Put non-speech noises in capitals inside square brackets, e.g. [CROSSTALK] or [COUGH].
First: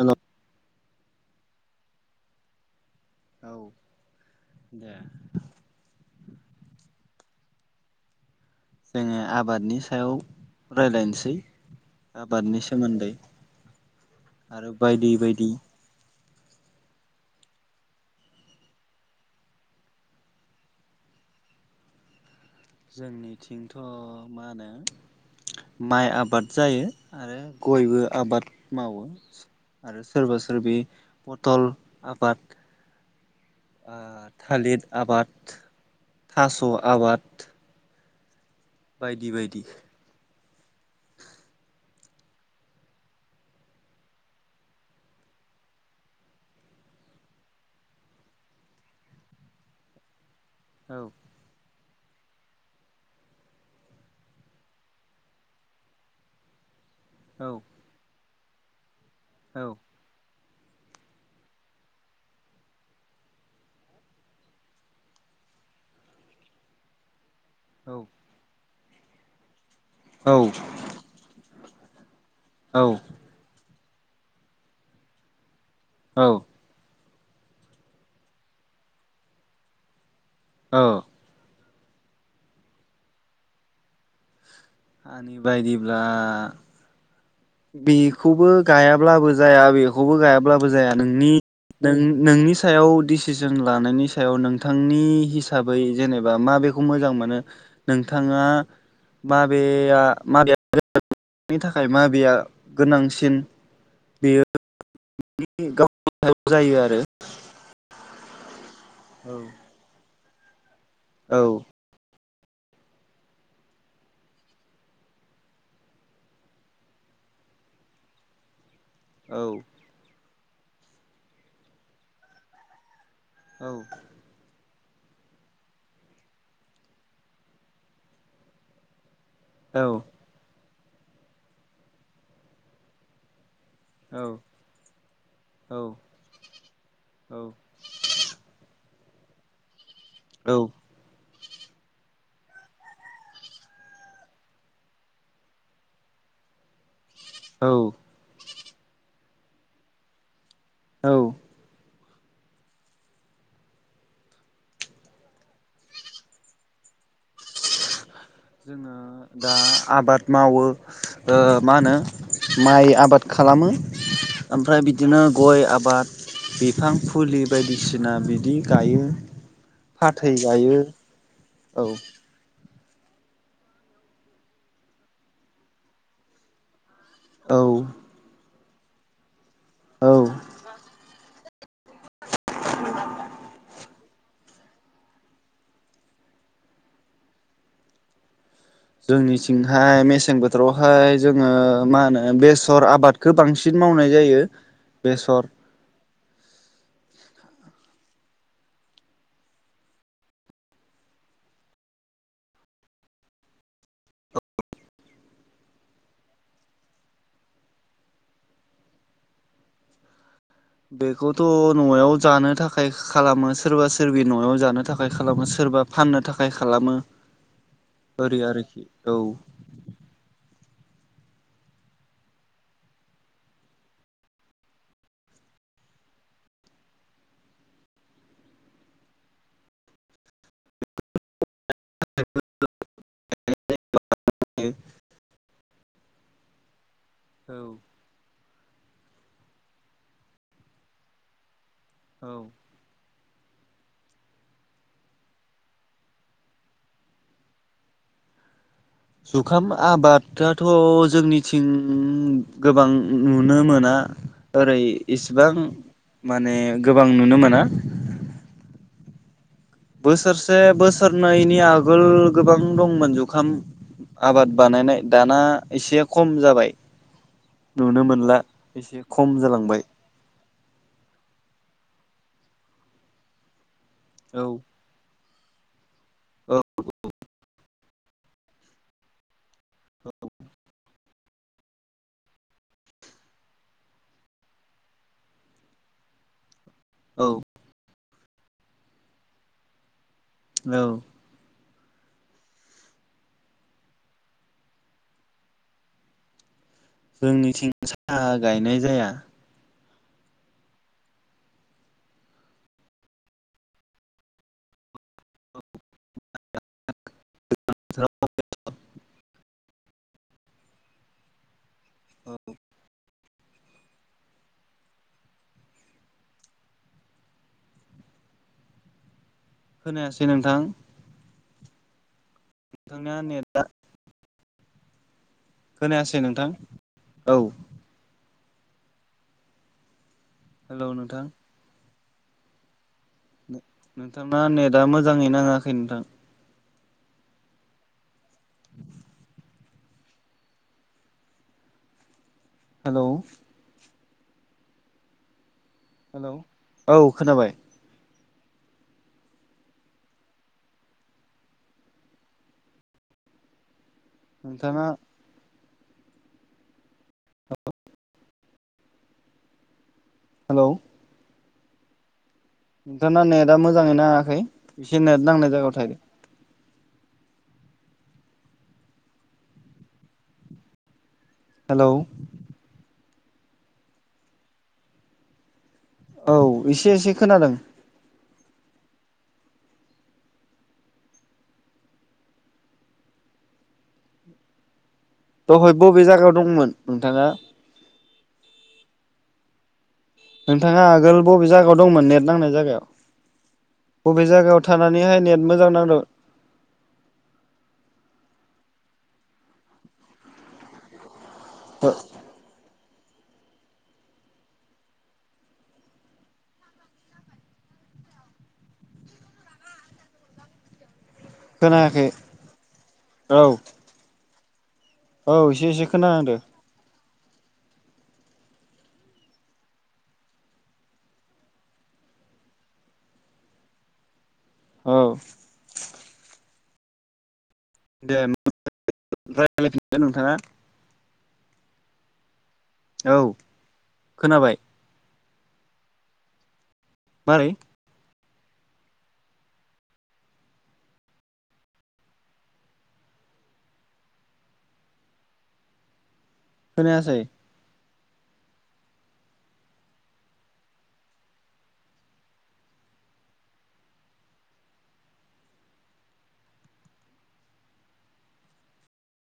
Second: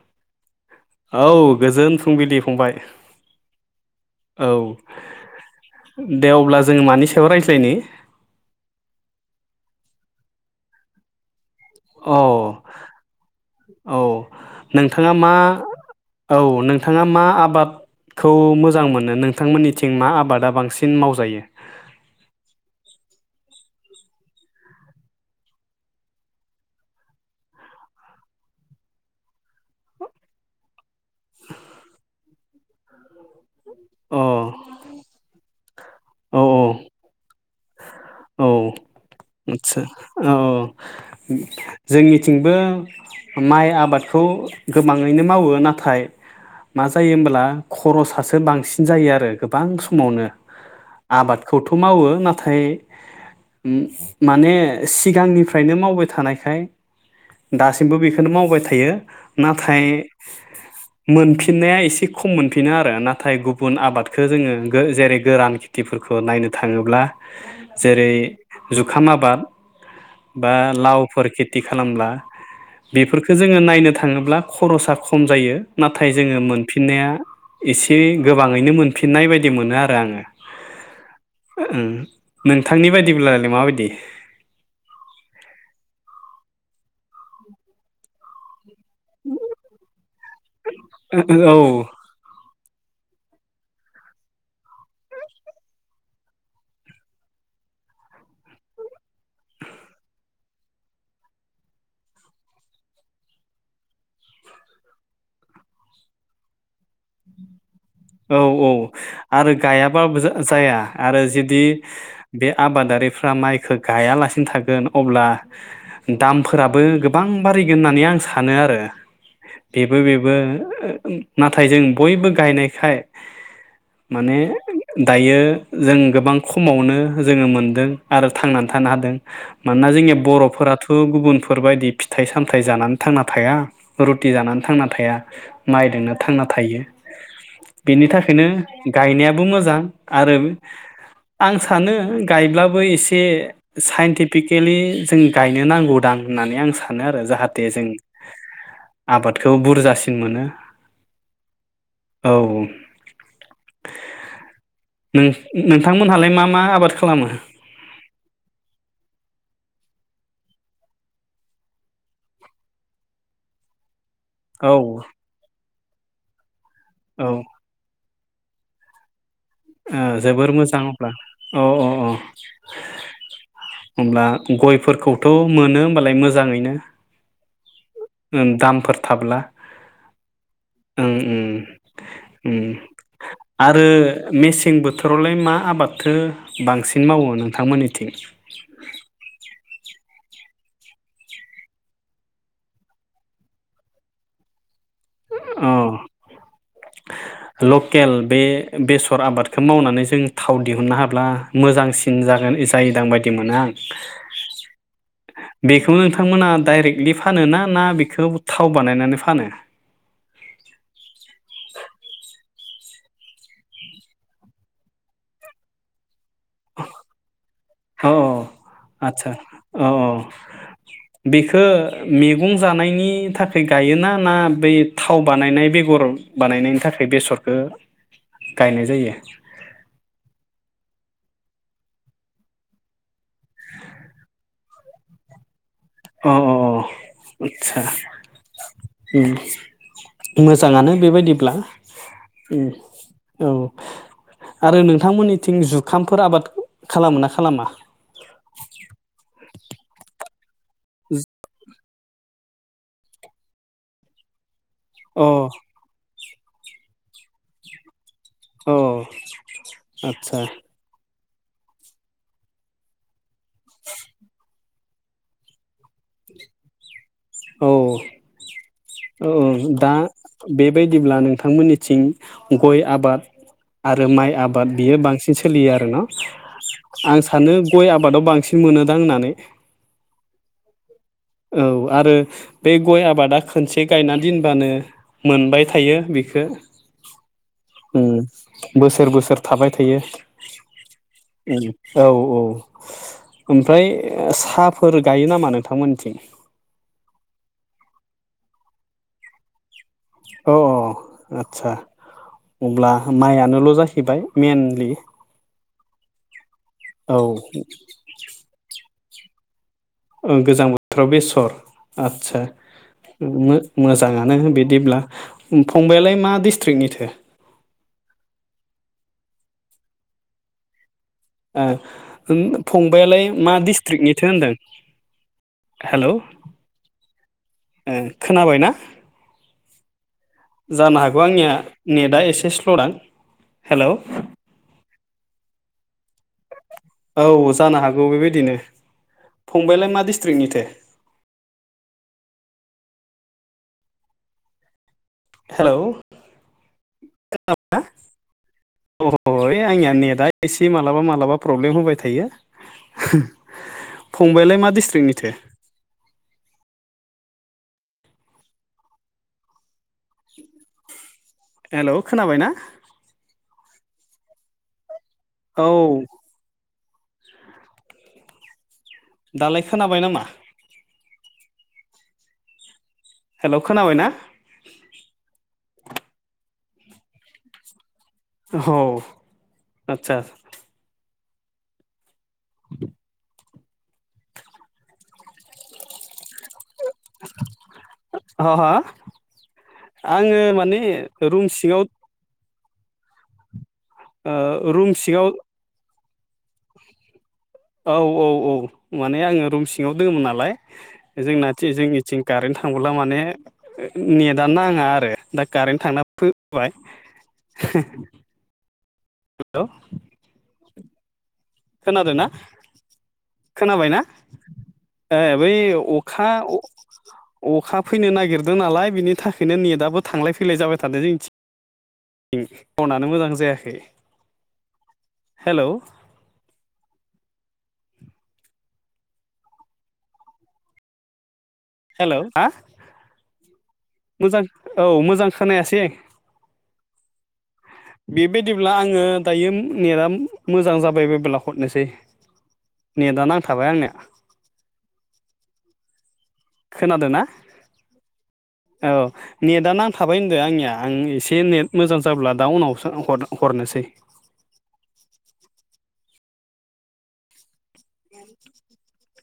Hello औ गोजोन फुंबिलि फंबाय। औ औ दे दे अब्ला जोंङो मानि सायाव रायज लायनि ओ आबादनि सायाव रायलायनोसै। औ आबादनि सोमोन्दै औ आरो बायदि नोंथाङा मा बायदि औ नोंथाङा मा आबादखौ मोजां मोनो नोंथांमोननिथिं मा आबादा बांसिन मावजायो? जोंनिथिंथ' मा होनो माइ आबाद जायो आरो गयबो आबाद मावो आरो सोरबा सोरबि पथल आबाद ओ अ औ थालिर आबाद औ थास' आबाद औ बायदि बायदि आदसा औ औ जोंनिथिंबो माइ आबादखौ गोबाङैनो मावो नाथाय मा जायो होमब्ला खरसासो बांसिन जायो आरो गोबां समावनो। औ आबादखौथ' मावो नाथाय ओम माने सिगांनिफ्रायनो मावबाय थानायखाय औ - दासिमबो बे खोनो मावबाय थायो। औ नाथाय मोनफिननाया एसे खम मोनफिनो आरो नाथाय गुबुन आबादखौ जोङो गो जेरै- गोरान खेथिफोरखौ नायनो थाङोब्ला औ जेरै - खाम आबाद बा औ लावफोर खिथ थि खालामब्ला औ बेफोरखौ जोङो नायनो थाख ङोब्ला खरसा खम जायो। नाथाय औ जोङो मोनफिननाया एसे गोबाङैनो मोनफिननाय बायदि मोनो आरो आङो। औ ओम नोंथांनि बायदिब्लालाय माबाय दि आंनि बायदिब्ला बेखौबो गायाब्लाबो जाया बेखौबो गायाब्लाबो जाया नोंनि औ नों नोंनि सायाव डिसिसन लानायनि सायाव नोंथांनि हिसाबै जेनेबा माबेखौ मोजां मोनो नोंथाङा माबेया माबेनि थाखाय माबेया गोनांसिन बेयो [UNINTELLIGIBLE] गावनि सायाव जायो आरो औ औ आरो औ गायाबाबो जाया आरो जेदि बे आबादारिफ्रा माइखो गायालासिनो थागोन अब्ला दामफोराबो गोबां बारिगोन होननानै आं सानो आरो। औ बेबो बेब बो ओ ओम नाथाय जों बयबो गायनाय खाय औ माने [UNINTELLIGIBLE] दायो जों गोबां खमावनो जोङो मोनदों आरो थांनान थानो हादों। मानोना औ औ जोंनिया बर'फोराथ ओ गुबुनफोरबायदि फिथाइ सामथाइ जानानै थांना थाया। रुटि जानानै थांना थाया माइदोंनो थांना थायो। बिनि थाखायनो गायनायाबो मोजां। आरोम औ आं सानो गायब्लाबो एसे साइन्टिफिकेलि जों गायनो नांगौ दां होननानै आं सान सानो आरो जाहाथे औ जों आबादखौ बुरजासिन मोनो। औ औ नों नोंथांमोनहालाय मा मा आबाद खालामो? जोङो दा आबाद मावो ओ मा होनो माइ आबाद खालामो। औ ओमफ्राय बिदिनो गय आबाद बे फां औ फुलि बायदिसिना बि दि गायो। ओ फाथै जोबोर गायो मोजां अब्ला अ औ अ अ। अब्ला गयफोरखौथ' मोनो होमबालाय मोजाङैनो। औ ओम दामफोर थाब्ला। औ उम आरो मेसें बोथोरावलाय मा आबादथो बांसिन मावो नोंथांमोननिथिं? जोंनिथिंहाय मेसें बोथोरावहाय जोङो मा होनो बेसर आबादखो बांसिन मावनाय जायो। बेसर औ लकेल बे बेसर आबादखौ मावनानै जों थाव दिहुननो हाब्ला मोजांसिन जागोन जायोदां बायदि मोनो आं। बेखौ नोंथांमोना डाइरेक्टलि फानो ना ना बेखौ थाव बानायनानै फानो? बेखौथ' न'आव जानो थाखाय खालामो सोरबा सोरबि न'याव जानो थाखाय खालामो सोरबा फाननो थाखा थाखाय खालामो औ ओरै आरोखि औ। बेखो मेगं जानायनि थाखाय गायोना ना बै थाव बानायनाय बेगर बानायनायनि थाखाय बेसरखो गायनाय जायो? [UNINTELLIGIBLE] अ अ अ अ। औ आतसा उम मोजाङानो बेबायदिब्ला। औ उम औ आरो नोंथांमोननिथिं जुखामफोर आबाद खालामो ना खालामा? दाथ' जोंनिथिं गोबां नुनो मोना। ओरै अ इसिबां माने गोबां नुनो मोना औ आदसा बोसोरसे बोसोर जुुनायनि आगोल गोबां दंमोन जुखाम आबाद बानायनाय दाना एसे खम जाबाय। औ नुनो मोनला एसे खम औ जालांबाय दा बेबायदिब्ला नोंथांमोननिथिं गय आबाद आरो माइ औ आबाद बियो बांसिन बि सोलियो आरो न' औ आं सानो। गय आबादाव बांसिन मोनोदां होननानै। औ औ आरो बे गय आबादा खोनसे गायना दोनबानो मोनबाय थायो बेखो। औ उम। बोसोर बोसोर थाबाय थायो। औ औ औ ओमफ्राय साहाफोर गायो नामा नोंथांमोनथिं? जोंनिथिं साहा गायनाय जाया। औ औ आदसा अब्ला माइयानोल' जाहैबाय मेनलि। औ ओं गोजां बोथोराव बेसर। औ आदसा मो-मोजाङानो बिदिब्ला फंबायालाय मा डिस्ट्रिकनिथो? खोनायासै नोंथां। ओ ओं नोंथांना फंबायालाय मा नेटआ डिस्ट्रिकनिथो होन्दों। खोनायासै नोंथां औ। खोनाबाय ना? हेलौ जानो हागौ आंनिया नेटआ एसे स्ल' दां नोंथां ना नेद दा मोजाङै नाङाखै नोंथां औ जानो हागौ बेबायदिनो फंबायलाय मा डिस्ट्रिक्निथो? हेल हेल' हेल औ खोनाबाय अओ आंनिया नेटआ एसे मालाबा मालाबा प्रब्लेम होबाय थायो। फंबायलाय मा नोंथाङा डिस्ट्रिक्टनिथो? हेलौ हेल खोनाबाय ना? नोंथा ना नेद दा मोजाङैनो नाङाखै इसे नेद नांनाय जायगायाव थाहोयदो औ दालाय खोनाबाय नामा? हेलौ हेल खोनाबायना? औ एसे एसे खोनादों औ आतसा दहाय बबे जायगायाव दंमोन? नोंथाङा [UNINTELLIGIBLE] माने नोंथाङा आगोल रुम बबे सिङाव जायगायाव दंमोन नेट नांनाय जायगायाव बबे जायगायाव ओ रुम थानानैहाय सिङाव नेट मोजां नांदों औ औ माने आङो रुम सिङाव दङमोन नालाय जोंनाथिं जोंनिथिं कारेन्ट थांबोब्ला माने [UNINTELLIGIBLE] नेटआ नाङा आरो दा कारेन्ट थांना फैबा हेल खोनायाखै खोनादों ना औ खोनाबाय ना? ए औ बै एसे एसे अखा खोनाहांदो अखा फैनो नागिरदों नालाय बिनि थाखायनो नेटआबो थांलाय फैलाय जाबाय थादों जों रउनानो मोजां जायाखै औ हेल' दे राय [UNINTELLIGIBLE] फिनदो नोंथाङा हेल हा औ मोजां खोनाबाय औ मोजां खोनायासै। मारै? बेबायदिब्ला आङो दायो नेटआ मोजां जाबाय बायोब्ला हरनोसै नेटआ नांथाबाय आंनिया। खोनायासै खोनादोंना? औ नेटआनो नांथाबाय होनदों आंनिया आं एसे नेट मोजां जाब्ला दा उनावसो हरनोसै।